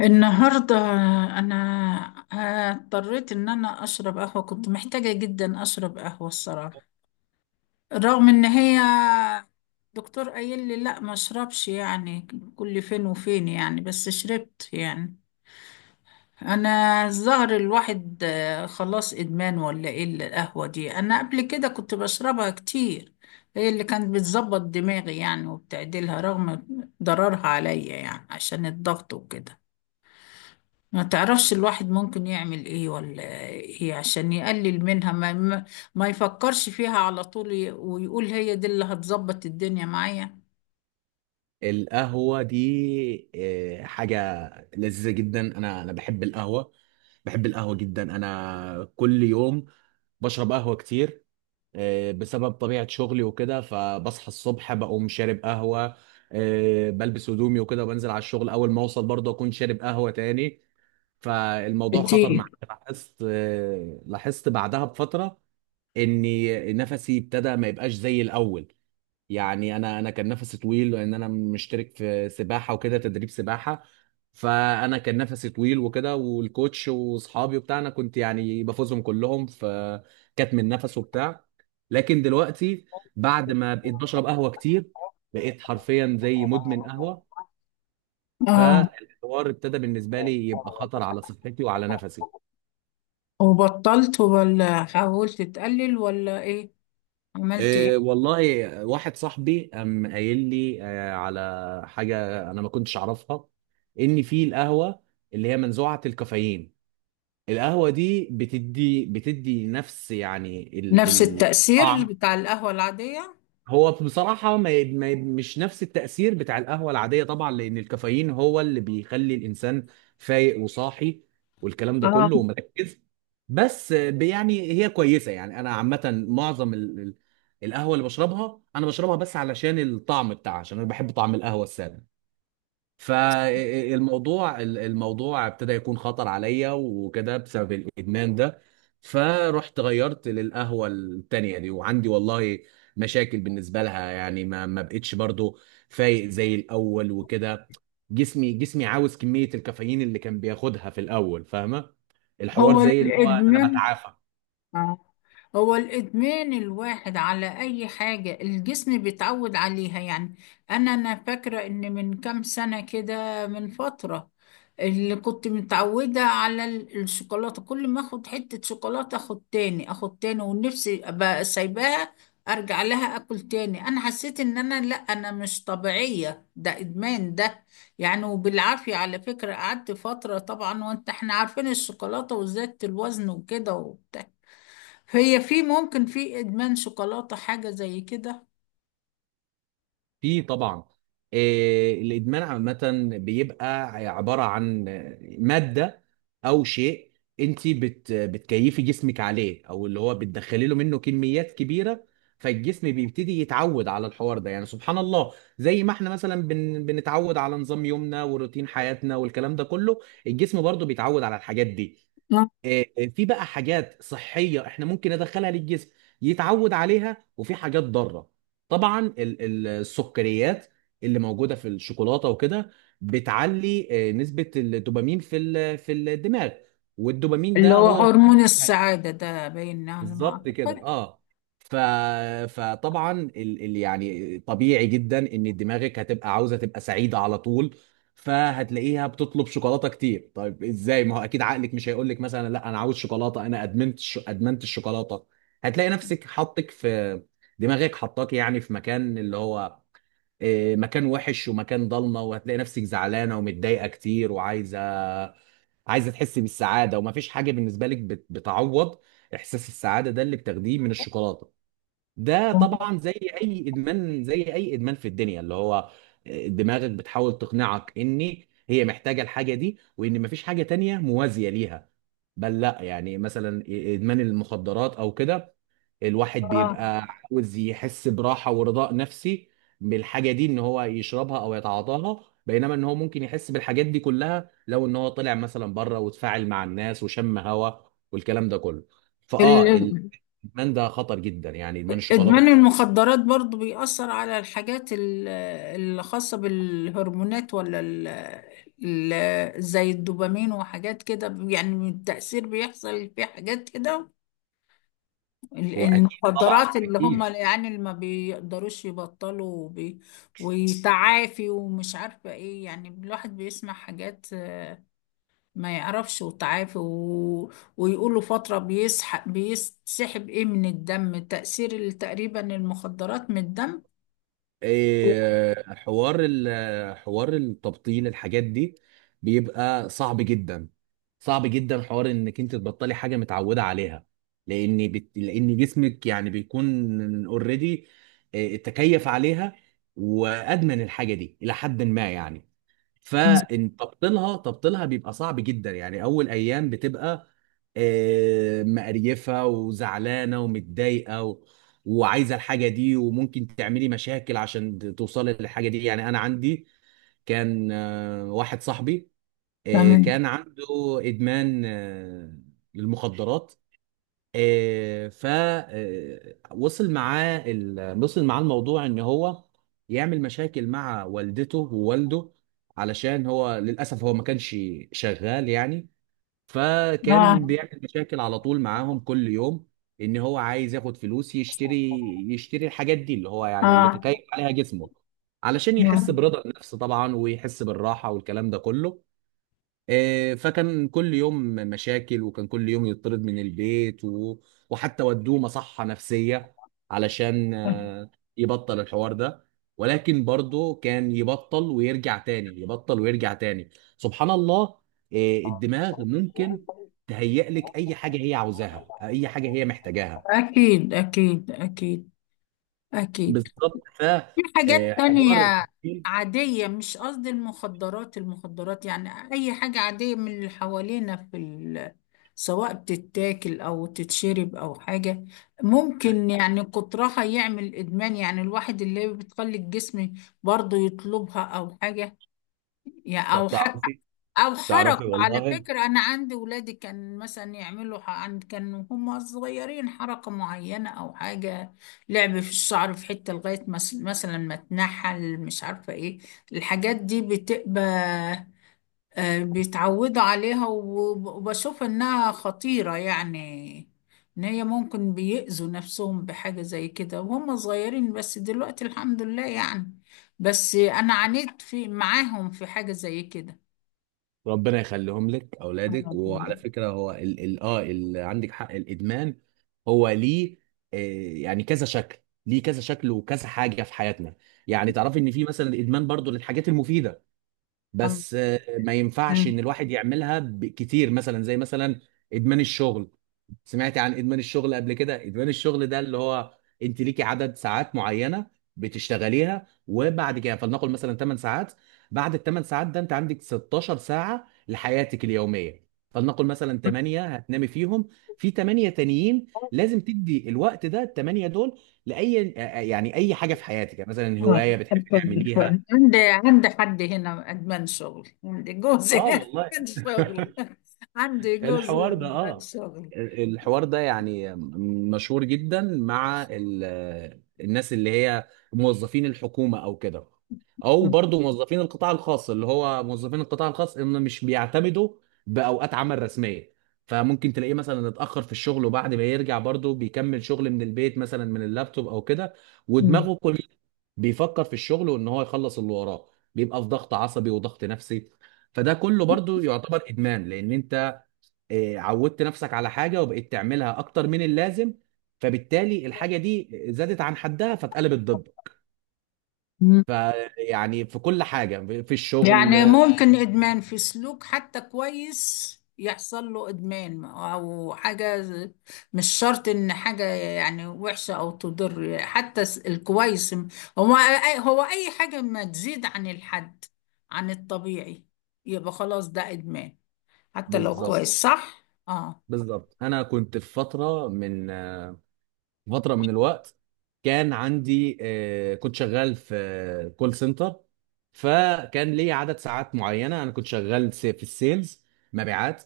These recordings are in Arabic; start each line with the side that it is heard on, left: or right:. left: النهاردة أنا اضطريت إن أنا أشرب قهوة، كنت محتاجة جدا أشرب قهوة الصراحة. رغم إن هي دكتور قايل لي لا ما أشربش يعني، كل فين وفين يعني، بس شربت يعني. أنا الظهر الواحد، خلاص إدمان ولا إيه القهوة دي؟ أنا قبل كده كنت بشربها كتير. هي اللي كانت بتظبط دماغي يعني وبتعدلها، رغم ضررها عليا يعني عشان الضغط وكده. ما تعرفش الواحد ممكن يعمل ايه ولا ايه عشان يقلل منها، ما يفكرش فيها على طول، ويقول هي دي اللي هتظبط الدنيا معايا.
right: القهوة دي حاجة لذيذة جدا. أنا بحب القهوة، بحب القهوة جدا. أنا كل يوم بشرب قهوة كتير، بسبب طبيعة شغلي وكده، فبصحى الصبح بقوم شارب قهوة، بلبس هدومي وكده وبنزل على الشغل. أول ما أوصل برضه أكون شارب قهوة تاني. فالموضوع خطر
left: كتير.
right: معايا، لاحظت، لاحظت بعدها بفترة إني نفسي ابتدى ما يبقاش زي الأول، يعني انا كان نفسي طويل، لان انا مشترك في سباحه وكده، تدريب سباحه. فانا كان نفسي طويل وكده، والكوتش واصحابي وبتاع انا كنت يعني بفوزهم كلهم، فكتم النفس وبتاع. لكن دلوقتي بعد ما بقيت بشرب قهوه كتير بقيت حرفيا زي مدمن قهوه.
left: اه،
right: فالحوار ابتدى بالنسبه لي يبقى خطر على صحتي وعلى نفسي.
left: وبطلت ولا حاولت تقلل ولا ايه؟ عملت
right: إيه
left: ايه؟
right: والله، واحد صاحبي قام قايل لي على حاجة أنا ما كنتش أعرفها، إن في القهوة اللي هي منزوعة الكافيين. القهوة دي بتدي نفس يعني
left: نفس التأثير
right: الطعم.
left: بتاع القهوة العادية.
right: هو بصراحة ما مش نفس التأثير بتاع القهوة العادية طبعا، لأن الكافيين هو اللي بيخلي الإنسان فايق وصاحي والكلام ده
left: اه.
right: كله، ومركز. بس يعني هي كويسة. يعني أنا عامة معظم القهوة اللي بشربها أنا بشربها بس علشان الطعم بتاعها، عشان أنا بحب طعم القهوة السادة. فالموضوع ابتدى يكون خطر عليا وكده بسبب الادمان ده. فرحت غيرت للقهوه التانيه دي، وعندي والله مشاكل بالنسبه لها، يعني ما بقتش برضو فايق زي الاول وكده. جسمي عاوز كميه الكافيين اللي كان بياخدها في الاول، فاهمه؟ الحوار
left: هو
right: زي اللي هو انا
left: الإدمان.
right: بتعافى.
left: آه. هو الإدمان، الواحد على أي حاجة الجسم بيتعود عليها يعني. أنا فاكرة إن من كام سنة كده، من فترة، اللي كنت متعودة على الشوكولاتة، كل ما أخد حتة شوكولاتة أخد تاني أخد تاني ونفسي أبقى سايباها أرجع لها أكل تاني. أنا حسيت إن أنا لأ، أنا مش طبيعية، ده إدمان ده يعني. وبالعافية على فكرة قعدت فترة طبعا، وأنت إحنا عارفين الشوكولاتة، وزادت الوزن وكده وبتاع. هي في ممكن في إدمان شوكولاتة حاجة زي كده؟
right: في طبعا. الادمان عامه بيبقى عباره عن ماده او شيء انت بتكيفي جسمك عليه، او اللي هو بتدخلي له منه كميات كبيره، فالجسم بيبتدي يتعود على الحوار ده. يعني سبحان الله، زي ما احنا مثلا بنتعود على نظام يومنا وروتين حياتنا والكلام ده كله، الجسم برضه بيتعود على الحاجات دي.
left: آه.
right: آه، في بقى حاجات صحية احنا ممكن ندخلها للجسم يتعود عليها، وفي حاجات ضارة. طبعا السكريات اللي موجودة في الشوكولاتة وكده بتعلي نسبة الدوبامين في في الدماغ، والدوبامين
left: اللي
right: ده
left: هو
right: هو
left: هرمون السعادة ده، باين على ما
right: بالظبط كده،
left: أعتقد.
right: اه. ف... فطبعا يعني طبيعي جدا ان دماغك هتبقى عاوزه تبقى سعيده على طول، فهتلاقيها بتطلب شوكولاته كتير. طيب ازاي؟ ما هو اكيد عقلك مش هيقول لك مثلا لا انا عاوز شوكولاته، انا ادمنت ادمنت الشوكولاته. هتلاقي نفسك حطك في، دماغك حطاك يعني في مكان اللي هو مكان وحش ومكان ضلمه، وهتلاقي نفسك زعلانه ومتضايقه كتير وعايزه تحسي بالسعاده، ومفيش حاجه بالنسبه لك بتعوض احساس السعاده ده اللي بتاخديه من الشوكولاته. ده طبعا زي اي ادمان، زي اي ادمان في الدنيا، اللي هو دماغك بتحاول تقنعك ان هي محتاجه الحاجه دي، وان مفيش حاجه تانية موازيه ليها. بل لا، يعني مثلا ادمان المخدرات او كده، الواحد
left: آه.
right: بيبقى عاوز يحس براحه ورضاء نفسي بالحاجه دي، ان هو يشربها او يتعاطاها، بينما ان هو ممكن يحس بالحاجات دي كلها لو ان هو طلع مثلا بره وتفاعل مع الناس وشم هوا والكلام ده كله. فاه
left: ال-
right: الادمان ده خطر جدا، يعني ادمان الشوكولاته
left: إدمان
right: بالذات.
left: المخدرات برضو بيأثر على الحاجات اللي خاصة بالهرمونات ولا زي الدوبامين وحاجات كده يعني؟ التأثير بيحصل في حاجات كده،
right: هو اكيد طبعا،
left: المخدرات اللي هم
right: اكيد.
left: يعني اللي ما بيقدروش يبطلوا ويتعافي، ومش عارفة ايه يعني. الواحد بيسمع حاجات، ما يعرفش وتعافي ويقولوا فترة بيسحب بيسحب ايه من الدم، تأثير تقريبا المخدرات من الدم.
right: إيه، حوار حوار التبطيل الحاجات دي بيبقى صعب جدا. صعب جدا حوار انك انت تبطلي حاجه متعوده عليها، لان لان جسمك يعني بيكون اوريدي تكيف عليها وادمن الحاجه دي الى حد ما، يعني
left: مم.
right: فان تبطيلها بيبقى صعب جدا. يعني اول ايام بتبقى مقريفه وزعلانه ومتضايقه وعايزه الحاجه دي، وممكن تعملي مشاكل عشان توصلي للحاجه دي. يعني انا عندي كان واحد صاحبي
left: تمام.
right: كان عنده ادمان للمخدرات. آه، ف آه، وصل معاه وصل معاه الموضوع ان هو يعمل مشاكل مع والدته ووالده، علشان هو للاسف هو ما كانش شغال يعني،
left: اه.
right: فكان بيعمل مشاكل على طول معاهم كل يوم ان هو عايز ياخد فلوس يشتري، يشتري الحاجات دي اللي هو يعني اللي
left: اه.
right: تكيف عليها جسمه، علشان يحس برضا النفس طبعا، ويحس بالراحة والكلام ده كله. فكان كل يوم مشاكل، وكان كل يوم يطرد من البيت وحتى ودوه مصحة نفسية علشان
left: آه.
right: يبطل الحوار ده، ولكن برضه كان يبطل ويرجع تاني، يبطل ويرجع تاني. سبحان الله، الدماغ ممكن تهيئ لك اي حاجة هي عاوزاها، اي حاجة هي محتاجاها.
left: اكيد، اكيد، اكيد. اكيد.
right: بالظبط.
left: في حاجات
right: فحوار
left: تانية
right: التفكير،
left: عادية، مش قصدي المخدرات، المخدرات يعني أي حاجة عادية من اللي حوالينا في ال... سواء بتتاكل أو تتشرب أو حاجة،
right: آه،
left: ممكن يعني كترها يعمل إدمان يعني، الواحد اللي بتخلي الجسم برضه يطلبها أو حاجة يعني، أو
right: طب
left: حتى
right: تعرفي،
left: او حركوا. على
right: والله
left: فكرة انا عندي ولادي كان مثلا يعملوا، كانوا هم صغيرين، حركة معينة او حاجة، لعب في الشعر في حتة لغاية مثلا ما تنحل، مش عارفة ايه. الحاجات دي بتبقى، بيتعودوا عليها، وبشوف انها خطيرة يعني، ان هي ممكن بيأذوا نفسهم بحاجة زي كده وهم صغيرين. بس دلوقتي الحمد لله يعني، بس انا عانيت في معاهم في حاجة زي كده.
right: ربنا يخليهم لك اولادك. وعلى فكره، هو ال عندك حق، الادمان هو ليه آه يعني كذا شكل. ليه كذا شكل وكذا حاجه في حياتنا؟ يعني تعرفي ان في مثلا الادمان برضو للحاجات المفيده،
left: آه.
right: بس ما ينفعش
left: آه.
right: ان الواحد يعملها كتير، مثلا زي مثلا ادمان الشغل. سمعت عن ادمان الشغل قبل كده؟ ادمان الشغل ده اللي هو انت ليكي عدد ساعات معينه بتشتغليها، وبعد كده فلنقل مثلا 8 ساعات. بعد ال 8 ساعات ده انت عندك 16 ساعه لحياتك اليوميه، فلنقل مثلا 8 هتنامي فيهم، في 8 تانيين لازم تدي الوقت ده ال 8 دول لاي، يعني اي حاجه في حياتك، يعني مثلا
left: آه.
right: هوايه بتحبي تعمليها.
left: عندي عندي حد هنا أدمان شغل، عندي جوزي
right: اه والله.
left: أدمان شغل. عندي جوزي
right: الحوار ده
left: أدمان
right: اه،
left: شغل.
right: الحوار ده يعني مشهور جدا مع الناس اللي هي موظفين الحكومة او كده، او برضو موظفين القطاع الخاص، اللي هو موظفين القطاع الخاص ان مش بيعتمدوا باوقات عمل رسمية، فممكن تلاقيه مثلا اتأخر في الشغل وبعد ما يرجع برضو بيكمل شغل من البيت مثلا من اللابتوب او كده،
left: مم.
right: ودماغه كل بيفكر في الشغل وان هو يخلص اللي وراه. بيبقى في ضغط عصبي وضغط نفسي، فده كله برضو يعتبر ادمان، لان انت عودت نفسك على حاجة وبقيت تعملها أكتر من اللازم، فبالتالي الحاجة دي زادت عن حدها فاتقلبت ضدك.
left: مم.
right: فيعني في كل حاجة في الشغل.
left: يعني ممكن إدمان في سلوك حتى كويس، يحصل له إدمان أو حاجة، مش شرط إن حاجة يعني وحشة أو تضر، حتى الكويس. هو أي حاجة ما تزيد عن الحد، عن الطبيعي، يبقى خلاص ده إدمان حتى لو حصل
right: بالظبط،
left: كويس، صح؟ اه.
right: بالظبط. أنا كنت في فترة من فتره من الوقت، كان عندي، كنت شغال في كول سنتر، فكان لي عدد ساعات معينه. انا كنت شغال في السيلز، مبيعات.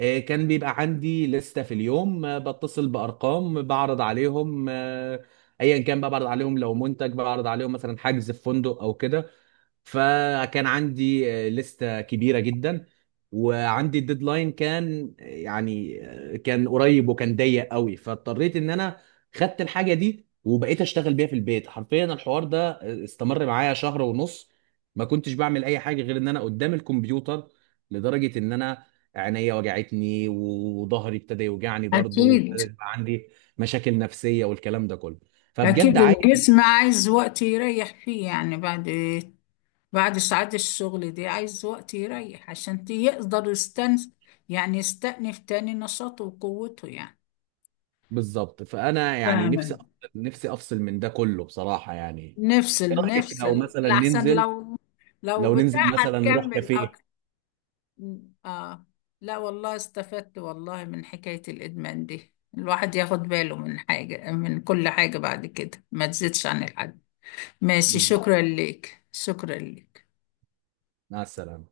right: كان بيبقى عندي لستة في اليوم بتصل بارقام بعرض عليهم، ايا كان بقى بعرض عليهم لو منتج، بعرض عليهم مثلا حجز في فندق او كده. فكان عندي لستة كبيرة جدا، وعندي الديدلاين كان يعني كان قريب وكان ضيق قوي، فاضطريت ان انا خدت الحاجة دي وبقيت اشتغل بيها في البيت حرفيا. الحوار ده استمر معايا شهر ونص. ما كنتش بعمل اي حاجة غير ان انا قدام الكمبيوتر، لدرجة ان انا عينيا وجعتني وظهري ابتدى يوجعني برضه،
left: اكيد. مم.
right: وابتدى يبقى عندي مشاكل نفسية والكلام ده كله. فبجد
left: اكيد
right: عايز،
left: الجسم عايز وقت يريح فيه يعني، بعد ساعات الشغل دي عايز وقت يريح عشان يقدر يعني يستأنف تاني نشاطه وقوته يعني.
right: بالظبط. فانا يعني نفسي
left: تمام.
right: نفسي افصل من ده كله بصراحه، يعني ايه
left: نفصل
right: رايك لو
left: نفصل
right: مثلا
left: لأحسن،
right: ننزل،
left: لو، لو
right: لو
left: بتاع
right: ننزل مثلا نروح
left: هتكمل
right: كافيه؟
left: اكتر. اه. لا والله استفدت والله من حكاية الإدمان دي، الواحد ياخد باله من حاجة، من كل حاجة بعد كده ما تزيدش عن الحد. ماشي،
right: بالظبط.
left: شكرا لك، شكرا لك.
right: مع السلامه.